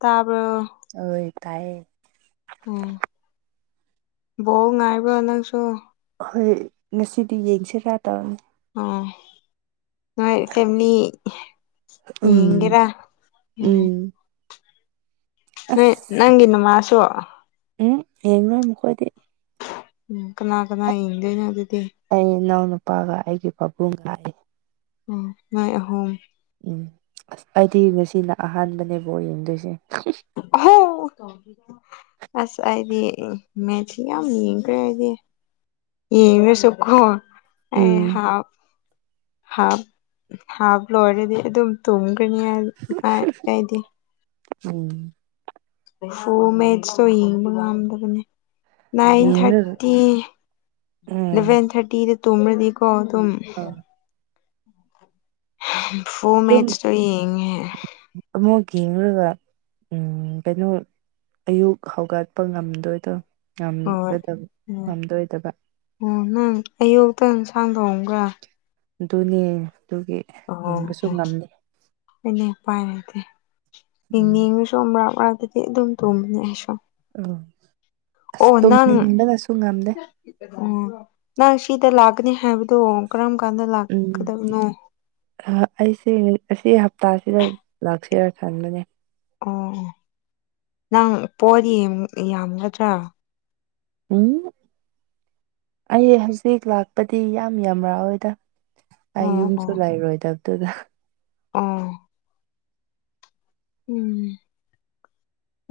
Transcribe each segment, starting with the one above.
ꯇꯥꯕ꯭ꯔꯣ ꯑꯣꯏ ꯇꯥꯏꯌꯦ ꯎꯝ ꯕꯣꯜ ꯉꯥꯏꯕ ꯅꯪꯁꯨ ꯍꯣꯏ ꯉꯁꯤꯗꯤ ꯌꯦꯡꯁꯤꯔꯥ ꯇꯧꯕꯅꯤ ꯎꯝ ꯅꯣꯏ ꯐꯦꯝꯂꯤ ꯎꯝ ꯌꯦꯡꯒꯦꯔ ꯎꯝ ꯑ ꯑꯁ ꯅꯪꯒꯤ ꯅꯃꯥꯁꯨ ꯎꯝ ꯌꯦꯡꯔꯣꯏ ꯃꯈꯣꯏꯗꯤ ꯎꯝ ꯀꯅꯥ ꯀꯅꯥ ꯌꯦꯡꯗꯣꯏꯅꯣ ꯑꯗꯨꯗꯤ ꯑꯩ ꯏꯅꯥꯎꯅꯨꯄꯥꯒ ꯑꯩꯒꯤ ꯄꯥꯕꯨꯡ ꯂꯥꯛꯏ ꯑꯣ ꯅꯣꯏ ꯑꯍꯨꯝ ꯎꯝ ꯑꯁ ꯑꯩꯗꯤ ꯉꯁꯤꯅ ꯑꯍꯥꯟꯕꯅꯦ ꯕꯣꯜ ꯌꯦꯡꯗꯣꯏꯁꯦ ꯍ [unintelligible] ꯑꯁ ꯑꯩꯗꯤ ꯃꯦꯠꯁ ꯌꯥꯝ ꯂꯤꯡꯈ꯭ꯔꯦ ꯑꯩꯗꯤ ꯌꯦꯡꯔꯁꯨꯒꯣ ꯑꯩ ꯎꯝ ꯍꯥꯞ ꯍꯥꯞ ꯍꯥꯞ ꯂꯣꯏꯔꯗꯤ ꯑꯗꯨꯝ ꯇꯨꯝꯒ꯭ꯔꯅꯤ ꯑꯩꯗꯤ ꯎꯝ ꯐꯨꯜ ꯃꯦꯠꯁꯇꯣ ꯌꯦꯡꯕ ꯉꯝꯗꯕꯅꯦ ꯅꯥꯏꯟ ꯌꯦꯡꯔꯒ ꯊꯥꯔꯇꯤ ꯎꯝ ꯏꯂꯚꯦꯟ ꯊꯥꯔꯇꯤꯗ ꯇꯨꯝ꯭ꯔꯗꯤꯀꯣ ꯑꯗꯨꯝ ꯑꯝ ꯐꯣꯔ ꯑꯗꯨꯝ ꯃꯦꯠꯁꯇꯣ ꯌꯦꯡꯉꯦ ꯑꯃꯨꯛ ꯌꯦ ꯌꯦꯡꯂꯡꯒ ꯎꯝ ꯀꯩꯅꯣ ꯑꯌꯨꯛ ꯍꯧꯒꯠꯄ ꯉꯝꯗꯣꯏꯗꯣ ꯍꯣꯏ ꯉꯝꯒꯗꯕ ꯉꯝꯗꯣꯏꯗꯒ ꯑꯣ ꯅꯪ ꯑꯌꯨꯛꯇ ꯌꯦꯟꯁꯥꯡ ꯊꯣꯡꯕꯔꯥ ꯑꯗꯨꯅꯦ ꯑꯗꯨꯒꯤ ꯑꯣ ꯌꯦꯡꯕꯁꯨ ꯑꯣ ꯉꯝꯗꯦ ꯍꯣꯏꯅꯦ ꯎꯄꯥꯏ ꯂꯩꯇꯦ ꯎꯝ ꯌꯦꯡꯅꯤꯡꯂꯁꯨ ꯃꯔꯛ-ꯃꯔꯛ ꯇꯗꯤ ꯑꯗꯨꯝ ꯇꯨꯝꯕꯅꯦ ꯑꯩ ꯁꯨ ꯑꯣ ꯑꯣ ꯅꯪ ꯑꯣ ꯅꯪ ꯁꯤꯗ ꯂꯥꯛꯀꯅꯤ ꯍꯥꯏꯕ ꯑꯗꯣ ꯀꯔꯝ ꯀꯥꯟꯗ ꯎꯝ ꯂꯥꯛꯀꯗꯕꯅꯣ ꯑꯩꯁꯦ ꯑꯁꯤ ꯍꯞꯇꯥꯁꯤꯗ ꯂꯥꯛꯁꯔ ꯈꯟꯕꯅꯦ ꯑꯣ ꯅꯪ ꯄꯣꯠ ꯌꯦꯝ ꯌꯥꯝꯒꯗ꯭ꯔꯥ ꯎꯝ ꯑꯩ ꯍꯧꯖꯤꯛ ꯂꯥꯛꯄꯗꯤ ꯌꯥꯝ ꯌꯥꯝꯔꯥꯑꯣꯏꯗ ꯑꯩ ꯑꯣ ꯌꯨꯝꯁꯨ ꯂꯩꯔꯣꯏꯗꯕꯗꯨꯗ ꯑꯥ ꯎꯝ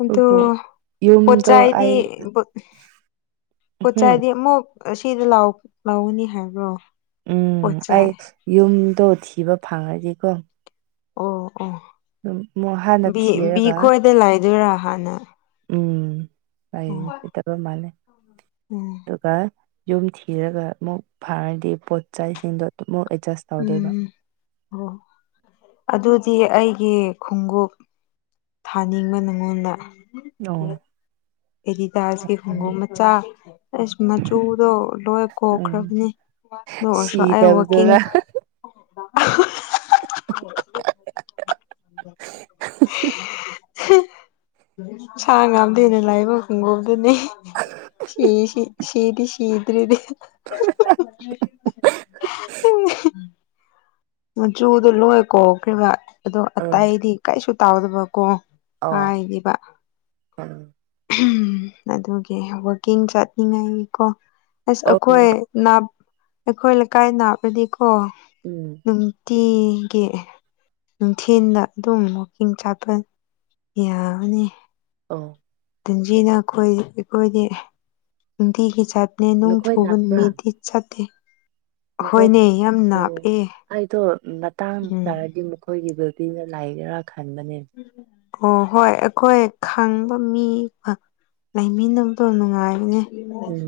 ꯑꯗꯨ ꯑꯗꯨꯕꯨ ꯌꯨꯝꯗꯣ ꯄꯆꯥꯏꯗꯤ ꯑꯩ ꯎꯝ ꯄꯆꯥꯏꯗꯤ ꯑꯃꯨꯛ ꯁꯤꯗꯤ ꯂ ꯂꯧꯒꯅꯤ ꯍꯥꯏꯕ꯭ꯔꯣ ꯎꯝ ꯄꯣꯠꯆꯩ ꯑꯩ ꯌꯨꯝꯗꯣ ꯊꯤꯕ ꯐꯪꯉꯗꯤꯀꯣ ꯑꯣ ꯑꯣ ꯑꯗꯨꯝ ꯑꯃꯨꯛ ꯍꯥꯟꯅ ꯕꯤ ꯕꯤ ꯊꯤꯔꯒ ꯈꯣꯏꯗ ꯂꯥꯏꯗꯣꯏꯔꯥ ꯍꯥꯟꯅ ꯎꯝ ꯑꯩ ꯑꯣ [unintelligible] ꯃꯥꯜꯂꯦ ꯎꯝ [unintelligible] ꯌꯨꯝ ꯊꯤꯔꯒ ꯑꯃꯨꯛ ꯐꯥꯔꯗꯤ ꯄꯣꯠ ꯆꯩꯁꯤꯡꯗꯣ ꯗꯨꯃꯨ ꯑꯦꯗꯖꯦꯁ ꯎꯝ ꯑꯣ ꯑꯗꯨꯗꯤ ꯑꯩꯒꯤ ꯈꯣꯡꯎꯞ ꯊꯥꯅꯤꯡꯕ ꯅꯉꯣꯟꯗ ꯑꯧ ꯑꯦꯗꯤꯗꯥꯁꯀꯤ ꯈꯨꯡꯒꯨꯞ ꯃꯆꯥ ꯑꯩꯁ ꯃꯆꯨꯗꯣ ꯂꯣꯏ ꯎꯝ ꯀꯣꯛꯈ꯭ꯔꯕꯅꯦ ꯗꯨ ꯑꯣꯏꯔꯁꯨ ꯑꯩ ꯋꯥꯀꯤꯡ ꯁꯤꯗꯕꯗꯨꯔ [inaudible] ꯁꯥ ꯉꯥꯝꯗ ꯍꯦꯟꯅ ꯂꯥꯏꯕ ꯈꯨꯡꯒꯣꯞꯗꯨꯅꯤ [inaudible] ꯁꯤ ꯁꯤ ꯁꯤꯗꯤ ꯁꯗ꯭ꯔꯗꯤ ꯃꯆꯨꯗꯣ ꯂꯣꯏ ꯀꯣꯈ꯭ꯔꯤꯕ ꯑꯗꯣ ꯎꯝ ꯑꯇꯩꯗꯤ ꯀꯔꯤꯁꯨ ꯇꯥꯎꯗꯕ ꯀꯣ ꯀꯤꯕ [inaudible] ꯍ [inaudible] ꯑꯗꯨꯒꯤ ꯋꯥꯛꯀꯤꯡ ꯆꯠꯅꯤꯡꯉꯥꯏꯒꯤꯀꯣ ꯑꯁ ꯑ ꯑꯩꯈꯣꯏ ꯅꯥ ꯑꯩꯈꯣꯏ ꯂꯩꯀꯥꯏ ꯅꯥꯞꯂꯗꯤꯀꯣ ꯎꯝ ꯅꯨꯡꯇꯤꯒꯤ ꯅꯨꯡꯊꯤꯟꯗ ꯑꯗꯨꯝ ꯋꯥꯛꯀꯤꯡ ꯆꯥꯠꯄ ꯌꯥꯅꯤ ꯑꯣ ꯇꯤꯟꯖꯤꯅ ꯑꯈꯣꯏ ꯑꯩꯈꯣꯏꯗꯤ ꯅꯨꯡꯇꯤꯒꯤ ꯆꯠꯅꯦ ꯅꯨꯡ ꯅꯈꯣꯏ ꯆꯨꯕ ꯅꯛꯄ꯭ꯔꯥ ꯅꯨꯃꯤꯠꯇꯤ ꯆꯠꯇꯦ ꯅꯈꯣꯏ ꯍꯣꯏꯅꯦ ꯌꯥꯝ ꯑꯣ ꯅꯥꯞꯑꯦ ꯑꯩꯗꯣ ꯃꯇꯥꯡ ꯎꯝ ꯆꯥꯔꯗꯤ ꯈꯣꯏꯒꯤ ꯕꯤꯜꯗꯤꯡꯗ ꯂꯥꯏꯒꯦꯔꯥ ꯈꯟꯕꯅꯦ ꯑꯣ ꯍꯣꯏ ꯑꯩꯈꯣꯏ ꯈꯪꯕ ꯃꯤ ꯂꯩꯃꯤꯟꯅꯕꯗꯣ ꯅꯨꯡꯉꯥꯏꯕꯅꯦ ꯎꯝ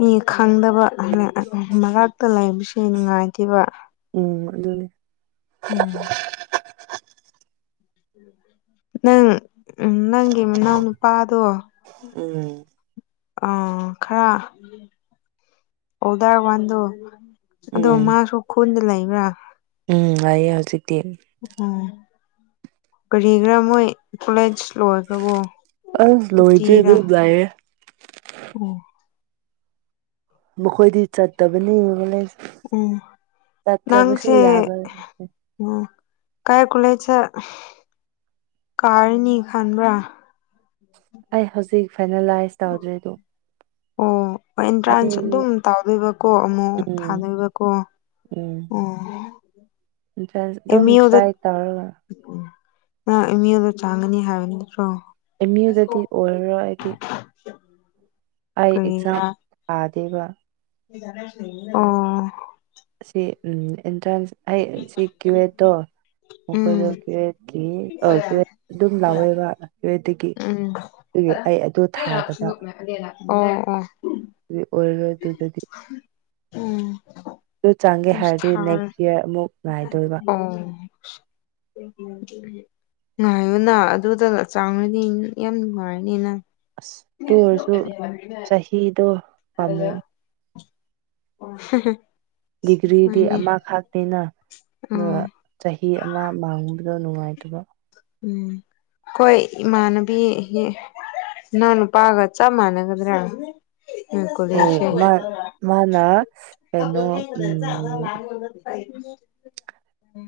ꯃꯤ ꯈꯪꯗꯕ ꯃꯔꯛꯇ ꯂꯩꯕꯁꯦ ꯅꯨꯡꯉꯥꯏꯇꯦꯕ ꯎꯝ ꯑꯗꯨꯅꯦ ꯎꯝ ꯅꯪ ꯅꯪꯒꯤ ꯃꯅꯥꯎ ꯅꯨꯄꯥꯗꯣ ꯎꯝ ꯑ ꯈꯔ ꯑꯣꯗꯔ ꯋꯥꯟꯗꯣ ꯑꯗꯣ ꯎꯝ ꯃꯥꯁꯨ ꯈꯨꯟꯗ ꯂꯩꯕ꯭ꯔꯥ ꯎꯝ ꯑꯩꯌꯦ ꯍꯧꯖꯤꯛꯇꯤ ꯎꯝ ꯀꯔꯤ ꯒꯤꯔ ꯃꯣꯏ ꯀꯣꯂꯦꯖ ꯂꯣꯏꯈ꯭ꯔꯕꯣ ꯁꯨꯇꯤꯔꯥ ꯂꯩꯔꯦ ꯎꯝ ꯃꯈꯣꯏꯗꯤ ꯆꯠꯇꯕꯅꯤ [unintelligible] ꯎꯝ ꯆꯠꯇ꯭ꯔꯕꯁꯨ ꯌꯥꯕ ꯎ ꯀꯥꯏ [unintelligible] ꯀꯥꯔꯅꯤ ꯈꯟꯕ꯭ꯔꯥ ꯑꯩ ꯍꯧꯖꯤꯛ ꯐꯥꯏꯅꯦꯂꯥꯏꯁ ꯇꯧꯗ꯭ꯔꯤꯗꯣ ꯑꯣ ꯑꯦꯟꯇ꯭ꯔꯥꯟꯁ ꯑꯗꯨꯝ ꯇꯧꯗꯣꯏꯕꯀꯣ ꯑꯃꯨꯛ ꯎꯝ ꯊꯥꯗꯣꯏꯕꯀꯣ ꯎꯝ ꯐ꯭ꯔꯦꯟꯁ ꯑꯗꯨꯝ ꯇ꯭ꯔꯥꯏ ꯇꯧꯔꯒ ꯎ ꯎꯝ ꯃꯤ ꯑꯗꯨꯗꯣ ꯆꯥꯡꯒꯅꯤ ꯍꯥꯏꯕꯅꯤ ꯅꯠꯇ꯭ꯔꯣ ꯑꯦꯝꯗꯗꯤ ꯑꯣꯏꯔꯔꯣꯏ ꯍꯥꯏꯗꯤ ꯎ ꯑꯩ ꯑꯦꯛꯖꯥꯝ ꯇꯥꯗꯦꯕ ꯑꯥ ꯁꯤ ꯎꯝ ꯑꯦꯟꯇ꯭ꯔꯥꯟꯁ ꯍ ꯁꯤ ꯀ꯭ꯌꯨꯋꯦꯠꯇꯣ ꯃꯈꯣꯏꯗꯣ ꯎꯝ ꯒ꯭ꯔꯦꯠꯀꯤ ꯒ꯭ꯔꯦꯠ ꯑꯗꯨꯝ ꯂꯥꯎꯋꯦꯕ ꯀꯦꯒꯤ ꯎꯝ ꯑꯗꯨꯒꯤ ꯑꯩ ꯑꯗꯨꯗ ꯊꯥꯗꯕ ꯎꯝ ꯎꯝ ꯑꯗꯨ ꯑꯣꯏꯔꯔꯣꯏ ꯑꯗꯨꯗꯗꯤ ꯎꯝ ꯑꯗꯨ ꯆꯪꯒꯦ ꯍꯥꯏꯔꯗꯤ ꯊꯥꯔ ꯅꯦꯛꯁ ꯌꯥꯔ ꯑꯃꯨꯛ ꯉꯥꯏꯗꯣꯏꯕ ꯎ ꯉꯥꯏꯌꯨꯅ ꯑꯗꯨꯗ ꯆꯥꯡꯔꯅꯤ ꯌꯥꯝ ꯅꯨꯡꯉꯥꯏꯔꯅꯤ ꯅꯪ ꯑꯁꯇ ꯑꯣꯏꯔꯁꯨ ꯆꯍꯤꯗꯣ ꯄꯥꯝꯃꯨ ꯑꯣ ꯍ ꯍ ꯗꯤꯒ꯭ꯔꯤꯗꯤ ꯑꯃꯈꯥꯛꯅꯤꯅ ꯑꯗꯣ ꯑꯥ ꯆꯍꯤ ꯑꯃ ꯃꯥꯡꯕꯗꯣ ꯅꯨꯡꯉꯥꯏꯇꯕ ꯎꯝ ꯍꯣꯏ ꯏꯃꯥꯟꯅꯕꯤ ꯅꯅꯥꯎ ꯅꯨꯄꯥꯒ ꯆꯞ ꯃꯥꯟꯅꯒꯗ꯭ꯔꯥ ꯀꯣꯂꯦꯖꯠ ꯍꯣꯏ ꯁꯦ ꯃꯥ ꯃꯥꯅ ꯀꯩꯅꯣ ꯎꯝ ꯑꯩ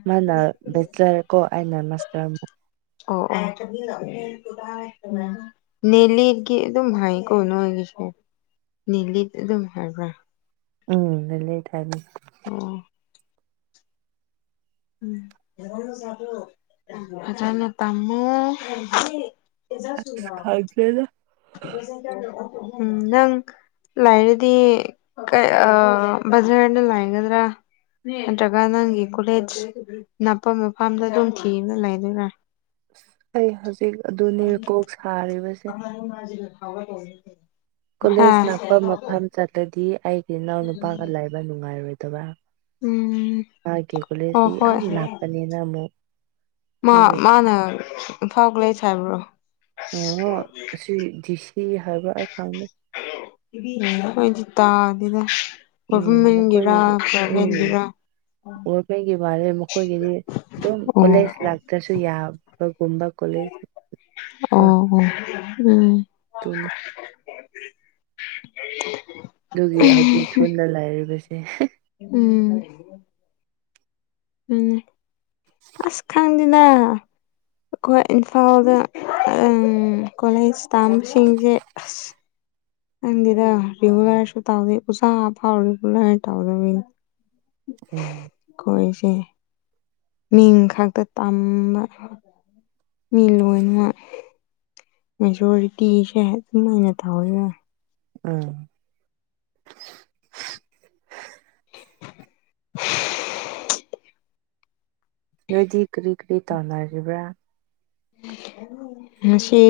ꯃꯥꯅ ꯕꯦꯆꯂꯔ ꯀꯣ ꯑꯩꯅ ꯃꯥꯁꯇꯔ ꯑꯃꯨꯛ ꯑꯣ ꯅꯦꯂꯤꯠꯒꯤ ꯑꯗꯨꯝ ꯍꯥꯏ ꯀꯣ ꯅꯣꯒꯤꯁꯦ ꯅꯦꯂꯤꯠ ꯑꯗꯨꯝ ꯍꯥꯏꯕ꯭ꯔꯥ ꯎꯝ ꯂꯩ ꯂꯩ ꯊꯅ ꯑꯣꯝ ꯐꯅ ꯇꯃꯣ ꯑꯦꯖꯁꯇꯨꯔꯣ ꯂꯩꯗ ꯎꯝ ꯅꯪ ꯂꯥꯏꯔꯗꯤ ꯕꯖꯥꯔꯅ ꯂꯥꯏꯒꯗ꯭ꯔꯥ ꯅꯠꯇ꯭ꯔꯒ ꯅꯪꯒꯤ ꯀꯣꯂꯦꯖ ꯅꯥꯄ ꯃꯐꯝꯗ ꯑꯗꯨꯝ ꯊꯤꯅ ꯂꯩꯗꯣꯏꯔꯥ ꯑꯁ ꯑꯩ ꯍꯧꯖꯤꯛ ꯑꯗꯨꯅꯦ ꯀꯣꯛ ꯁꯥꯔꯤꯕꯁꯦ ꯍꯥꯒꯗꯣꯏꯔꯤ ꯀꯣꯂꯦꯖ ꯂꯥꯛꯄ ꯃꯐꯝ ꯆꯠꯂꯗꯤ ꯑꯩꯒꯤ ꯏꯅꯥꯎ ꯅꯨꯨꯄꯥꯒ ꯂꯩꯕ ꯅꯨꯡꯉꯥꯏꯔꯣꯏꯗꯕ꯭ꯔꯥ ꯎꯝ ꯃꯥꯒꯤ ꯀꯣꯂꯦꯁꯤ ꯑꯣ ꯌꯥꯝ ꯍꯣꯏ ꯂꯥꯞꯄꯅꯤꯗ ꯑꯃꯨꯛ ꯑꯗꯨꯒꯤ ꯃꯥꯅ ꯏꯝꯐꯥꯎ ꯂꯩꯁ ꯍꯥꯏꯕ꯭ꯔꯣ ꯑꯣ ꯑꯁꯤ ꯗꯤ ꯁꯤ ꯍꯥꯏꯕ ꯑꯩ ꯈꯪꯗꯦ ꯇꯗꯦꯗ ꯎꯝ ꯒꯣꯚꯃꯦꯟꯒꯤꯔ ꯃꯈꯣꯏꯒꯤꯗꯤ ꯄ꯭ꯔꯥꯏꯚꯦꯠꯒꯤꯔ ꯑꯩꯈꯣꯏꯒꯤ ꯃꯂꯦ ꯃꯈꯣꯏꯒꯤꯗꯤ ꯑꯗꯨꯝ ꯑꯣ ꯀꯣꯂꯦꯖ ꯂꯥꯛꯇ꯭ꯔꯁꯨ ꯌꯥꯕꯒꯨꯝꯕ ꯀꯣꯂꯦꯖ ꯑꯣ ꯑꯣ ꯎꯝ ꯅꯤ ꯑꯗꯨꯒꯤ ꯍꯧꯖꯤꯛꯈꯨꯜꯗ ꯂꯩꯔꯤꯕꯁꯤ ꯎꯝ ꯎꯝ ꯑꯁ ꯈꯪꯗꯅ ꯑꯩꯈꯣꯏ ꯏꯝꯐꯥꯜꯗ ꯀꯣꯂꯦꯖꯇꯥꯥꯝꯁꯤꯡꯁꯦ ꯑꯁ ꯈꯪꯗꯦꯗ ꯔꯤꯒꯨꯂꯔꯁꯨ ꯇꯥꯎꯗꯦ ꯎꯁꯥ ꯐꯥꯎꯔꯤꯒꯨꯂꯔ ꯇꯗꯦ ꯎꯝ ꯀꯣꯏꯁꯦ ꯃꯤꯡ ꯈꯛꯇ ꯇꯝꯕ ꯃꯤ ꯂꯣꯏꯅ ꯃꯦꯖꯣꯔꯤꯇꯤꯁꯦ ꯑꯗꯨꯝꯥꯏꯅ ꯇꯧꯋꯤ ꯎꯝ ꯅꯣꯏꯗꯤ ꯀꯔꯤ ꯀꯔꯤ ꯇꯧꯅꯔꯤꯕ꯭ꯔꯥ ꯃꯁꯤ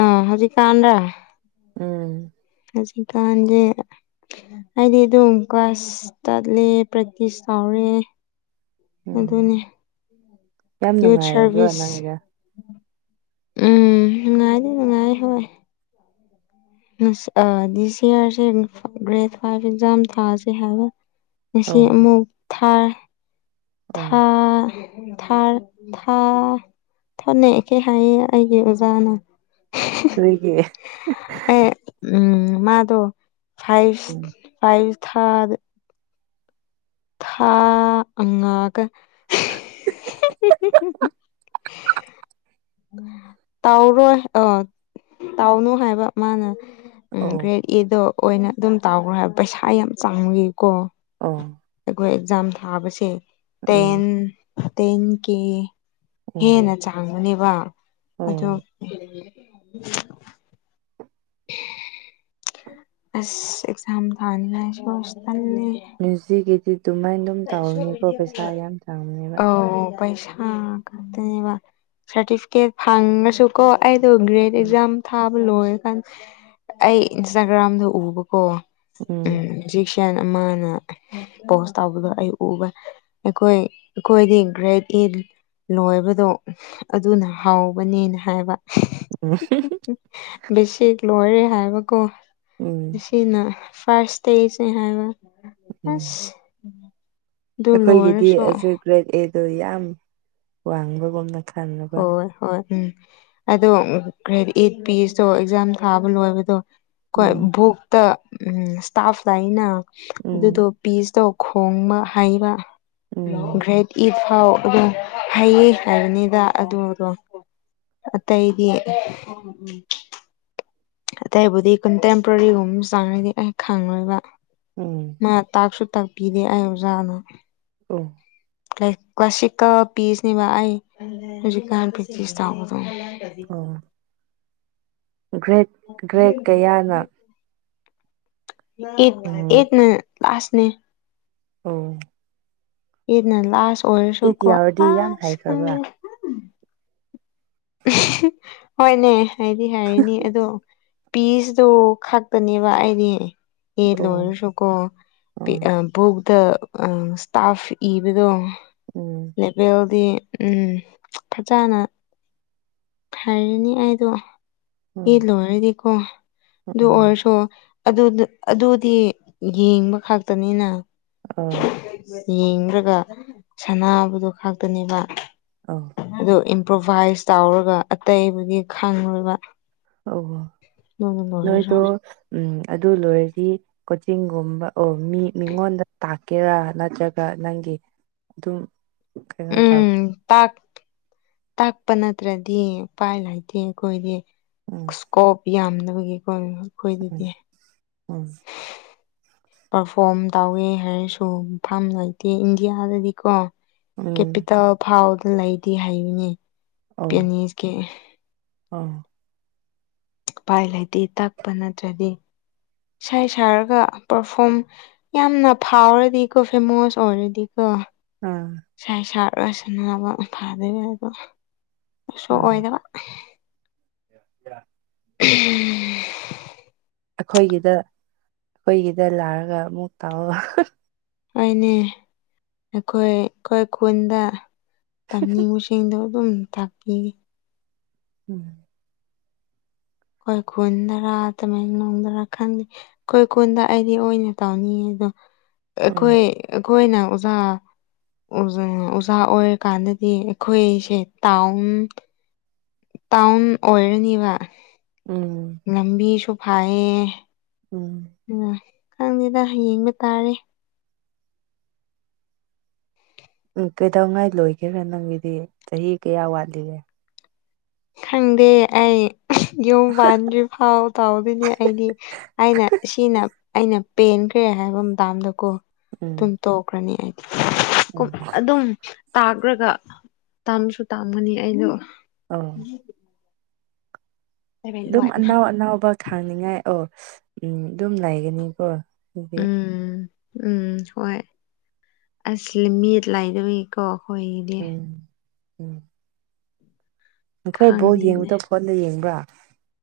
ꯑ ꯍꯧꯖꯤꯛꯀꯥꯟꯗ ꯎꯝ ꯉꯁꯤ ꯀꯥꯟꯖꯦ ꯑꯩꯗꯤ ꯑꯗꯨꯝ ꯀ꯭ꯂꯥꯁ ꯆꯠꯂꯦ ꯄ꯭ꯔꯦꯛꯇꯤꯁ ꯇꯧꯔꯦ ꯎꯝ ꯑꯗꯨꯅꯦ ꯌꯥꯝ ꯌꯨꯠ ꯅꯨꯡꯉꯥꯏꯔꯕ꯭ꯔꯣ ꯁꯥꯔꯚꯤꯁ ꯅꯪꯒꯤꯗ ꯎꯝ ꯅꯨꯡꯉꯥꯏꯗꯤ ꯅꯨꯡꯉꯥꯏ ꯍꯣꯢ ꯗꯤꯁ ꯌꯦꯔꯁꯦ ꯒ꯭ꯔꯦꯠ ꯐꯥꯏꯚ ꯑꯦꯛꯖꯥꯝ ꯊꯥꯁꯤꯦ ꯍꯥꯏꯕ ꯉꯁꯤ ꯑꯣ ꯑꯃꯨꯛ ꯊꯥꯏ ꯑꯣ ꯊꯥ ꯊ ꯊꯥ ꯊꯣꯠꯅꯩ ꯀꯩ ꯍꯥꯏꯌꯦ ꯑꯩꯒꯤ ꯑꯣꯖꯥꯅ ꯀꯔꯤꯒꯤ ꯑꯦ ꯎꯝ ꯃꯥꯗ ꯐꯥꯏꯚ ꯎꯝ ꯐꯥꯏꯚ ꯊꯥꯗ ꯊꯥ ꯑꯉꯥꯡꯒ [unintelligible] ꯇꯥꯎꯔꯣꯏ ꯑ ꯇꯥꯎꯅꯨ ꯍꯥꯏꯕ ꯃꯥꯅ ꯎꯝ ꯑꯣ ꯒ꯭ꯔꯦꯠ ꯑꯦꯗꯣ ꯑꯣꯏꯅ ꯑꯗꯨꯝ ꯇꯧꯈ꯭ꯔꯣ ꯍꯥꯏꯕ ꯄꯩꯁꯥ ꯌꯥꯝ ꯆꯥꯡꯏꯀꯣ ꯑꯣ ꯑꯩꯈꯣꯏ ꯑꯦꯛꯖꯥꯝ ꯊꯥꯕꯁꯦ ꯇꯦꯟ ꯎꯝ ꯇꯦꯟ ꯀꯦ ꯍꯦꯟꯅ ꯑꯣ ꯆꯥꯡꯕꯅꯦꯕ ꯑꯗꯣ ꯑꯣ ꯑꯁ ꯑꯦꯛꯖꯥꯝ ꯊꯥꯅꯤ ꯍꯥꯏ ꯁꯣꯁꯇꯅꯤ ꯃ꯭ꯌꯨꯖꯤ ꯏꯗꯤ ꯇꯨꯃꯥꯏꯅ ꯑꯧ ꯄꯩꯁꯥ ꯈꯥꯇꯅꯦꯕ ꯁꯥꯔꯇꯤꯐꯤꯀꯦꯠ ꯐꯪꯉꯁꯨ ꯀꯣ ꯑꯩꯗꯣ ꯒ꯭ꯔꯦꯗ ꯎꯝ ꯑꯦꯛꯖꯥꯝ ꯊꯥꯕ ꯂꯣꯏꯔꯀꯥꯟꯗ ꯑꯩ ꯏꯟꯁꯇꯥꯒ꯭ꯔꯥꯝꯗ ꯎꯕꯀꯣ ꯎꯝ ꯍꯧꯖꯤꯛꯁꯤꯌꯥꯟ ꯑꯃꯅ ꯄꯣꯁ ꯇꯧꯕꯗꯣ ꯑꯩ ꯎꯕ ꯑꯩꯈꯣꯏ ꯑꯩꯈꯣꯏꯗꯤ ꯒ꯭ꯔꯦꯠ ꯏ ꯂꯣꯏꯕꯗꯣ ꯑꯗꯨꯅ ꯍꯥꯎꯕꯅꯦꯅ ꯍꯥꯏꯕ [unintelligible] ꯕꯦꯁꯤ ꯂꯣꯏꯔꯦ ꯍꯥꯏꯕꯀꯣ ꯎꯝ ꯁꯤꯅ ꯐꯥꯔꯁ ꯏꯁꯇꯦꯖꯅꯤ ꯍꯥꯏꯕ ꯎꯝ ꯑꯁ ꯑꯗꯨ ꯑꯩꯈꯣꯏꯒꯤꯗꯤ ꯂꯣꯏꯔꯁꯨ ꯑ ꯒ꯭ꯔꯦꯗ ꯑꯦꯗꯣ ꯌꯥꯝ ꯋꯥꯡꯕꯒꯨꯝꯅ ꯈꯟꯂꯕ ꯍꯣꯏ ꯍꯣꯏ ꯎꯝ ꯑꯗꯣ ꯀ꯭ꯔꯦꯗꯤ ꯑꯩꯠ ꯄꯤꯁꯇꯣ ꯑꯦꯛꯖꯥꯝ ꯊꯥꯕ ꯂꯣꯏꯕꯗꯣ ꯀꯣꯏ ꯎꯝ ꯕꯨꯛ ꯁꯇꯥꯐ ꯂꯩꯅ ꯑꯗꯨꯗꯣ ꯎꯝ ꯄꯤꯁꯇꯣ ꯈꯣꯡꯕ ꯍꯩꯕ ꯎꯝ ꯒ꯭ꯔꯦꯠ ꯏꯠ ꯐꯥꯎ ꯑꯗꯨꯝ ꯍꯩꯌꯦ ꯍꯥꯏꯕꯅꯤꯗ ꯑꯗꯨꯗꯣ ꯑꯇꯩꯗꯤ ꯎꯝ ꯑꯇꯩꯕꯨꯗꯤ ꯀꯟꯇꯦꯝꯄꯔꯔꯤꯒꯨꯝꯕ ꯆꯪꯉꯩꯗꯤ ꯑꯩ ꯈꯪꯑꯣꯏꯕ ꯎꯝ ꯃꯥ ꯇꯥꯛꯁꯨ ꯇꯥꯛꯄꯤꯔꯦ ꯑꯩ ꯑꯣꯖꯥꯅ ꯎꯝ ꯂꯥꯏꯔꯤꯛ ꯀꯂꯥꯁꯤꯀꯜ ꯄꯤꯁꯅꯦꯕ ꯑꯩ ꯍꯧꯖꯤꯛꯀꯥꯟ ꯄ꯭ꯔꯦꯛꯇꯤꯁ ꯇꯥꯎꯕꯗꯅꯤ ꯑꯣ ꯒ꯭ꯔꯦꯠ ꯒ꯭ꯔꯦꯠ ꯀꯌꯥꯅ ꯑꯦꯠ ꯎꯝ ꯑꯦꯠ ꯅ ꯂꯥꯁꯅꯦ ꯑꯣ ꯑꯦꯠꯅ ꯂꯥꯁ ꯏꯠ ꯑꯣꯏꯔꯁꯨꯀꯣ ꯌꯥꯎꯔꯗꯤ ꯌꯥꯝ ꯑꯁ ꯈꯪꯗꯦ ꯍꯩꯈ꯭ꯔꯕ꯭ꯔꯥ ꯍꯣꯏꯅꯦ ꯑꯩꯗꯤ ꯍꯥꯏꯔꯤꯅꯤ ꯑꯗꯣ ꯄꯤꯖꯗꯣ ꯈꯛꯄꯅꯦꯕ ꯑꯩꯗꯤ ꯌꯦ ꯑꯣ ꯂꯣꯏꯔꯁꯨꯀꯣ ꯑꯣ ꯕꯨꯛꯇ ꯑ ꯏꯁꯇꯥꯐ ꯏꯕꯗꯣ ꯎꯝ ꯂꯦꯚꯦꯜꯗꯤ ꯎꯝ ꯐꯖꯅ ꯍꯥꯏꯔꯅꯤ ꯑꯩꯗꯣ ꯕꯤꯑꯦ ꯎꯝ ꯂꯣꯏꯔꯗꯤꯀꯣ ꯑꯗꯨ ꯎꯝ ꯑꯣꯏꯔꯁꯨ ꯑꯗꯨꯗꯨ ꯑꯗꯨꯗꯤ ꯌꯦꯡꯕ ꯈꯥꯛꯇꯅꯤꯅ ꯑꯥ ꯌꯦꯡꯗ꯭ꯔꯒ ꯁꯅꯥꯕꯗꯣ ꯈꯛꯇꯅꯦꯕ ꯑꯥꯎ ꯑꯗꯣ ꯏꯝꯄ꯭ꯔꯣꯚꯥꯏꯁ ꯇꯧꯔꯒ ꯑꯇꯩꯕꯨꯗꯤ ꯈꯪꯂꯕ ꯅꯣꯏꯗꯣ ꯎꯝ ꯑꯗꯨ ꯂꯣꯏꯔꯗꯤ ꯀꯣꯆꯤꯡꯒꯨꯝꯕ ꯑꯣ ꯃꯤ ꯃꯤꯉꯣꯟꯗ ꯇꯥꯛ ꯀꯦꯔꯥ ꯅꯠꯇ꯭ꯔꯒ ꯅꯪꯒꯤ ꯑꯗꯨꯝ ꯀꯩꯅꯣ ꯇꯧ ꯎꯝ ꯇꯥꯛ ꯇꯥꯛꯄ ꯅꯠꯇ꯭ꯔꯗꯤ ꯎꯄꯥꯏ ꯂꯩꯇꯦ ꯑꯩꯈꯣꯏꯗꯤ ꯎꯝ ꯏꯁꯀꯣꯞ ꯌꯥꯝꯗꯕꯒꯤꯀꯣ ꯑꯩꯈꯣꯏꯗꯗꯤ ꯎꯝ ꯎꯝ [unintelligible] ꯄꯔꯐꯣꯝ ꯇꯧꯋꯦ ꯍꯥꯏꯔꯁꯨ ꯃꯐꯝ ꯂꯩꯇꯦ ꯏꯟꯗꯤꯌꯥꯗꯗꯤꯀꯣ ꯎꯝ ꯀꯦꯄꯤꯇꯦꯜ ꯐꯥꯎꯗ ꯂꯩꯇꯦ ꯍꯥꯏꯔꯤꯅꯦ ꯑꯣ ꯄꯦꯅꯤꯁꯀꯤ ꯑꯣ ꯎꯄꯥꯏ ꯂꯩꯇꯦ ꯇꯥꯛꯄ ꯅꯠꯇ꯭ꯔꯗꯤ ꯏꯁ ꯁꯥꯔꯒ ꯄꯔꯐꯣꯝ ꯌꯥꯝꯅ ꯐꯥꯎꯔꯗꯤꯀꯣ ꯐꯦꯃꯣꯁ ꯑꯣꯏꯔꯗꯤꯀꯣ ꯑꯥ ꯏꯁꯥꯏ ꯁꯥꯛꯔ ꯁꯥꯅꯕ ꯐꯥꯗꯣꯏꯅꯦ ꯑꯗꯣ ꯑꯥ ꯁꯣꯛꯑꯣꯏꯗꯕ [unintelligible] ꯎꯝ ꯑꯈꯣꯏꯒꯤꯗ ꯑꯈꯣꯏꯒꯤꯗ ꯂꯥꯔꯒ ꯑꯃꯨꯛ ꯇꯧ ꯍꯣꯏꯅꯦ ꯅꯈꯣꯏ ꯑꯩꯈꯣꯏ ꯈꯨꯟꯗ ꯇꯝꯅꯤꯡꯕꯁꯤꯡꯗꯣ ꯑꯗꯨꯝ ꯇꯥꯛꯄꯤꯕ ꯎꯝ ꯈꯣꯏ ꯈꯨꯟꯗꯔ ꯇꯥꯃꯦꯡꯂꯣꯡꯗꯔ ꯈꯪꯗꯦ ꯈꯣꯏ ꯀꯨꯟꯗ ꯑꯩꯗꯤ ꯑꯣꯏꯅ ꯇꯧꯅꯤꯉꯦ ꯑꯗꯣ ꯎꯝ ꯑꯩꯈꯣꯏ ꯑꯩꯈꯣꯏꯅ ꯑꯣꯖꯥ ꯑꯣꯖꯥ ꯑꯣꯏꯔꯀꯥꯟꯗꯗꯤ ꯑꯩꯈꯣꯏꯁꯦ ꯇꯥꯎꯟ ꯇꯥꯎꯟ ꯑꯣꯏꯔꯅꯤꯕ ꯎꯝ ꯂꯝꯕꯤꯁꯨ ꯐꯩꯌꯦ ꯎꯝ ꯑꯝ ꯈꯪꯗꯦꯗ ꯌꯦꯡꯕ ꯇꯥꯔꯦ ꯎꯝ ꯀꯩꯗꯧꯉꯥꯏ ꯂꯣꯏꯒꯦꯔꯥ ꯅꯪꯒꯤꯗꯤ ꯆꯍꯤ ꯀꯌꯥ ꯋꯥꯠꯂꯤꯒꯦ ꯈꯪꯗꯦ ꯑꯩ ꯌꯨꯝ ꯄꯥꯟꯗ꯭ꯔꯤ ꯐꯥꯎ ꯇꯥꯎꯗꯣꯏꯅꯦ ꯑꯩꯗꯤ ꯑꯩꯅ ꯑꯁꯤꯅ ꯑꯩꯅ ꯄꯦꯟꯈ꯭ꯔꯦ ꯍꯥꯏꯕ ꯃꯇꯝꯗ ꯀꯣ ꯎꯝ ꯗꯨꯝ ꯇꯣꯛꯈ꯭ꯔꯅꯤ ꯑꯩꯗꯤ ꯀꯨꯝ ꯎꯝ ꯑꯗꯨꯝ ꯇꯥꯈ꯭ꯔꯒ ꯇꯝꯁꯨ ꯇꯥꯝꯒꯅꯤ ꯑꯩꯗꯣ ꯑꯣ [unintelligible] ꯑꯗꯨꯝ ꯑꯅꯥꯎ ꯑꯅꯥꯎꯕ ꯊꯥꯅꯤꯡꯉꯥꯏ ꯑꯣ ꯎꯝ ꯑꯗꯨꯝ ꯂꯩꯒꯅꯤꯀꯣ ꯑꯗꯨꯗꯤ ꯎꯝ ꯎꯝ ꯍꯣꯏ ꯑꯁ ꯂꯤꯃꯤꯠ ꯂꯩꯔꯣꯏ ꯀꯣ ꯈꯣꯏꯒꯤꯗꯤ ꯎꯝ ꯎꯝ ꯅꯈꯣꯏ ꯕꯣꯜ ꯈꯪꯗꯦꯅꯦ ꯌꯦꯡꯕꯗꯣ ꯐꯣꯟꯗ ꯌꯦꯡꯕ꯭ꯔꯥ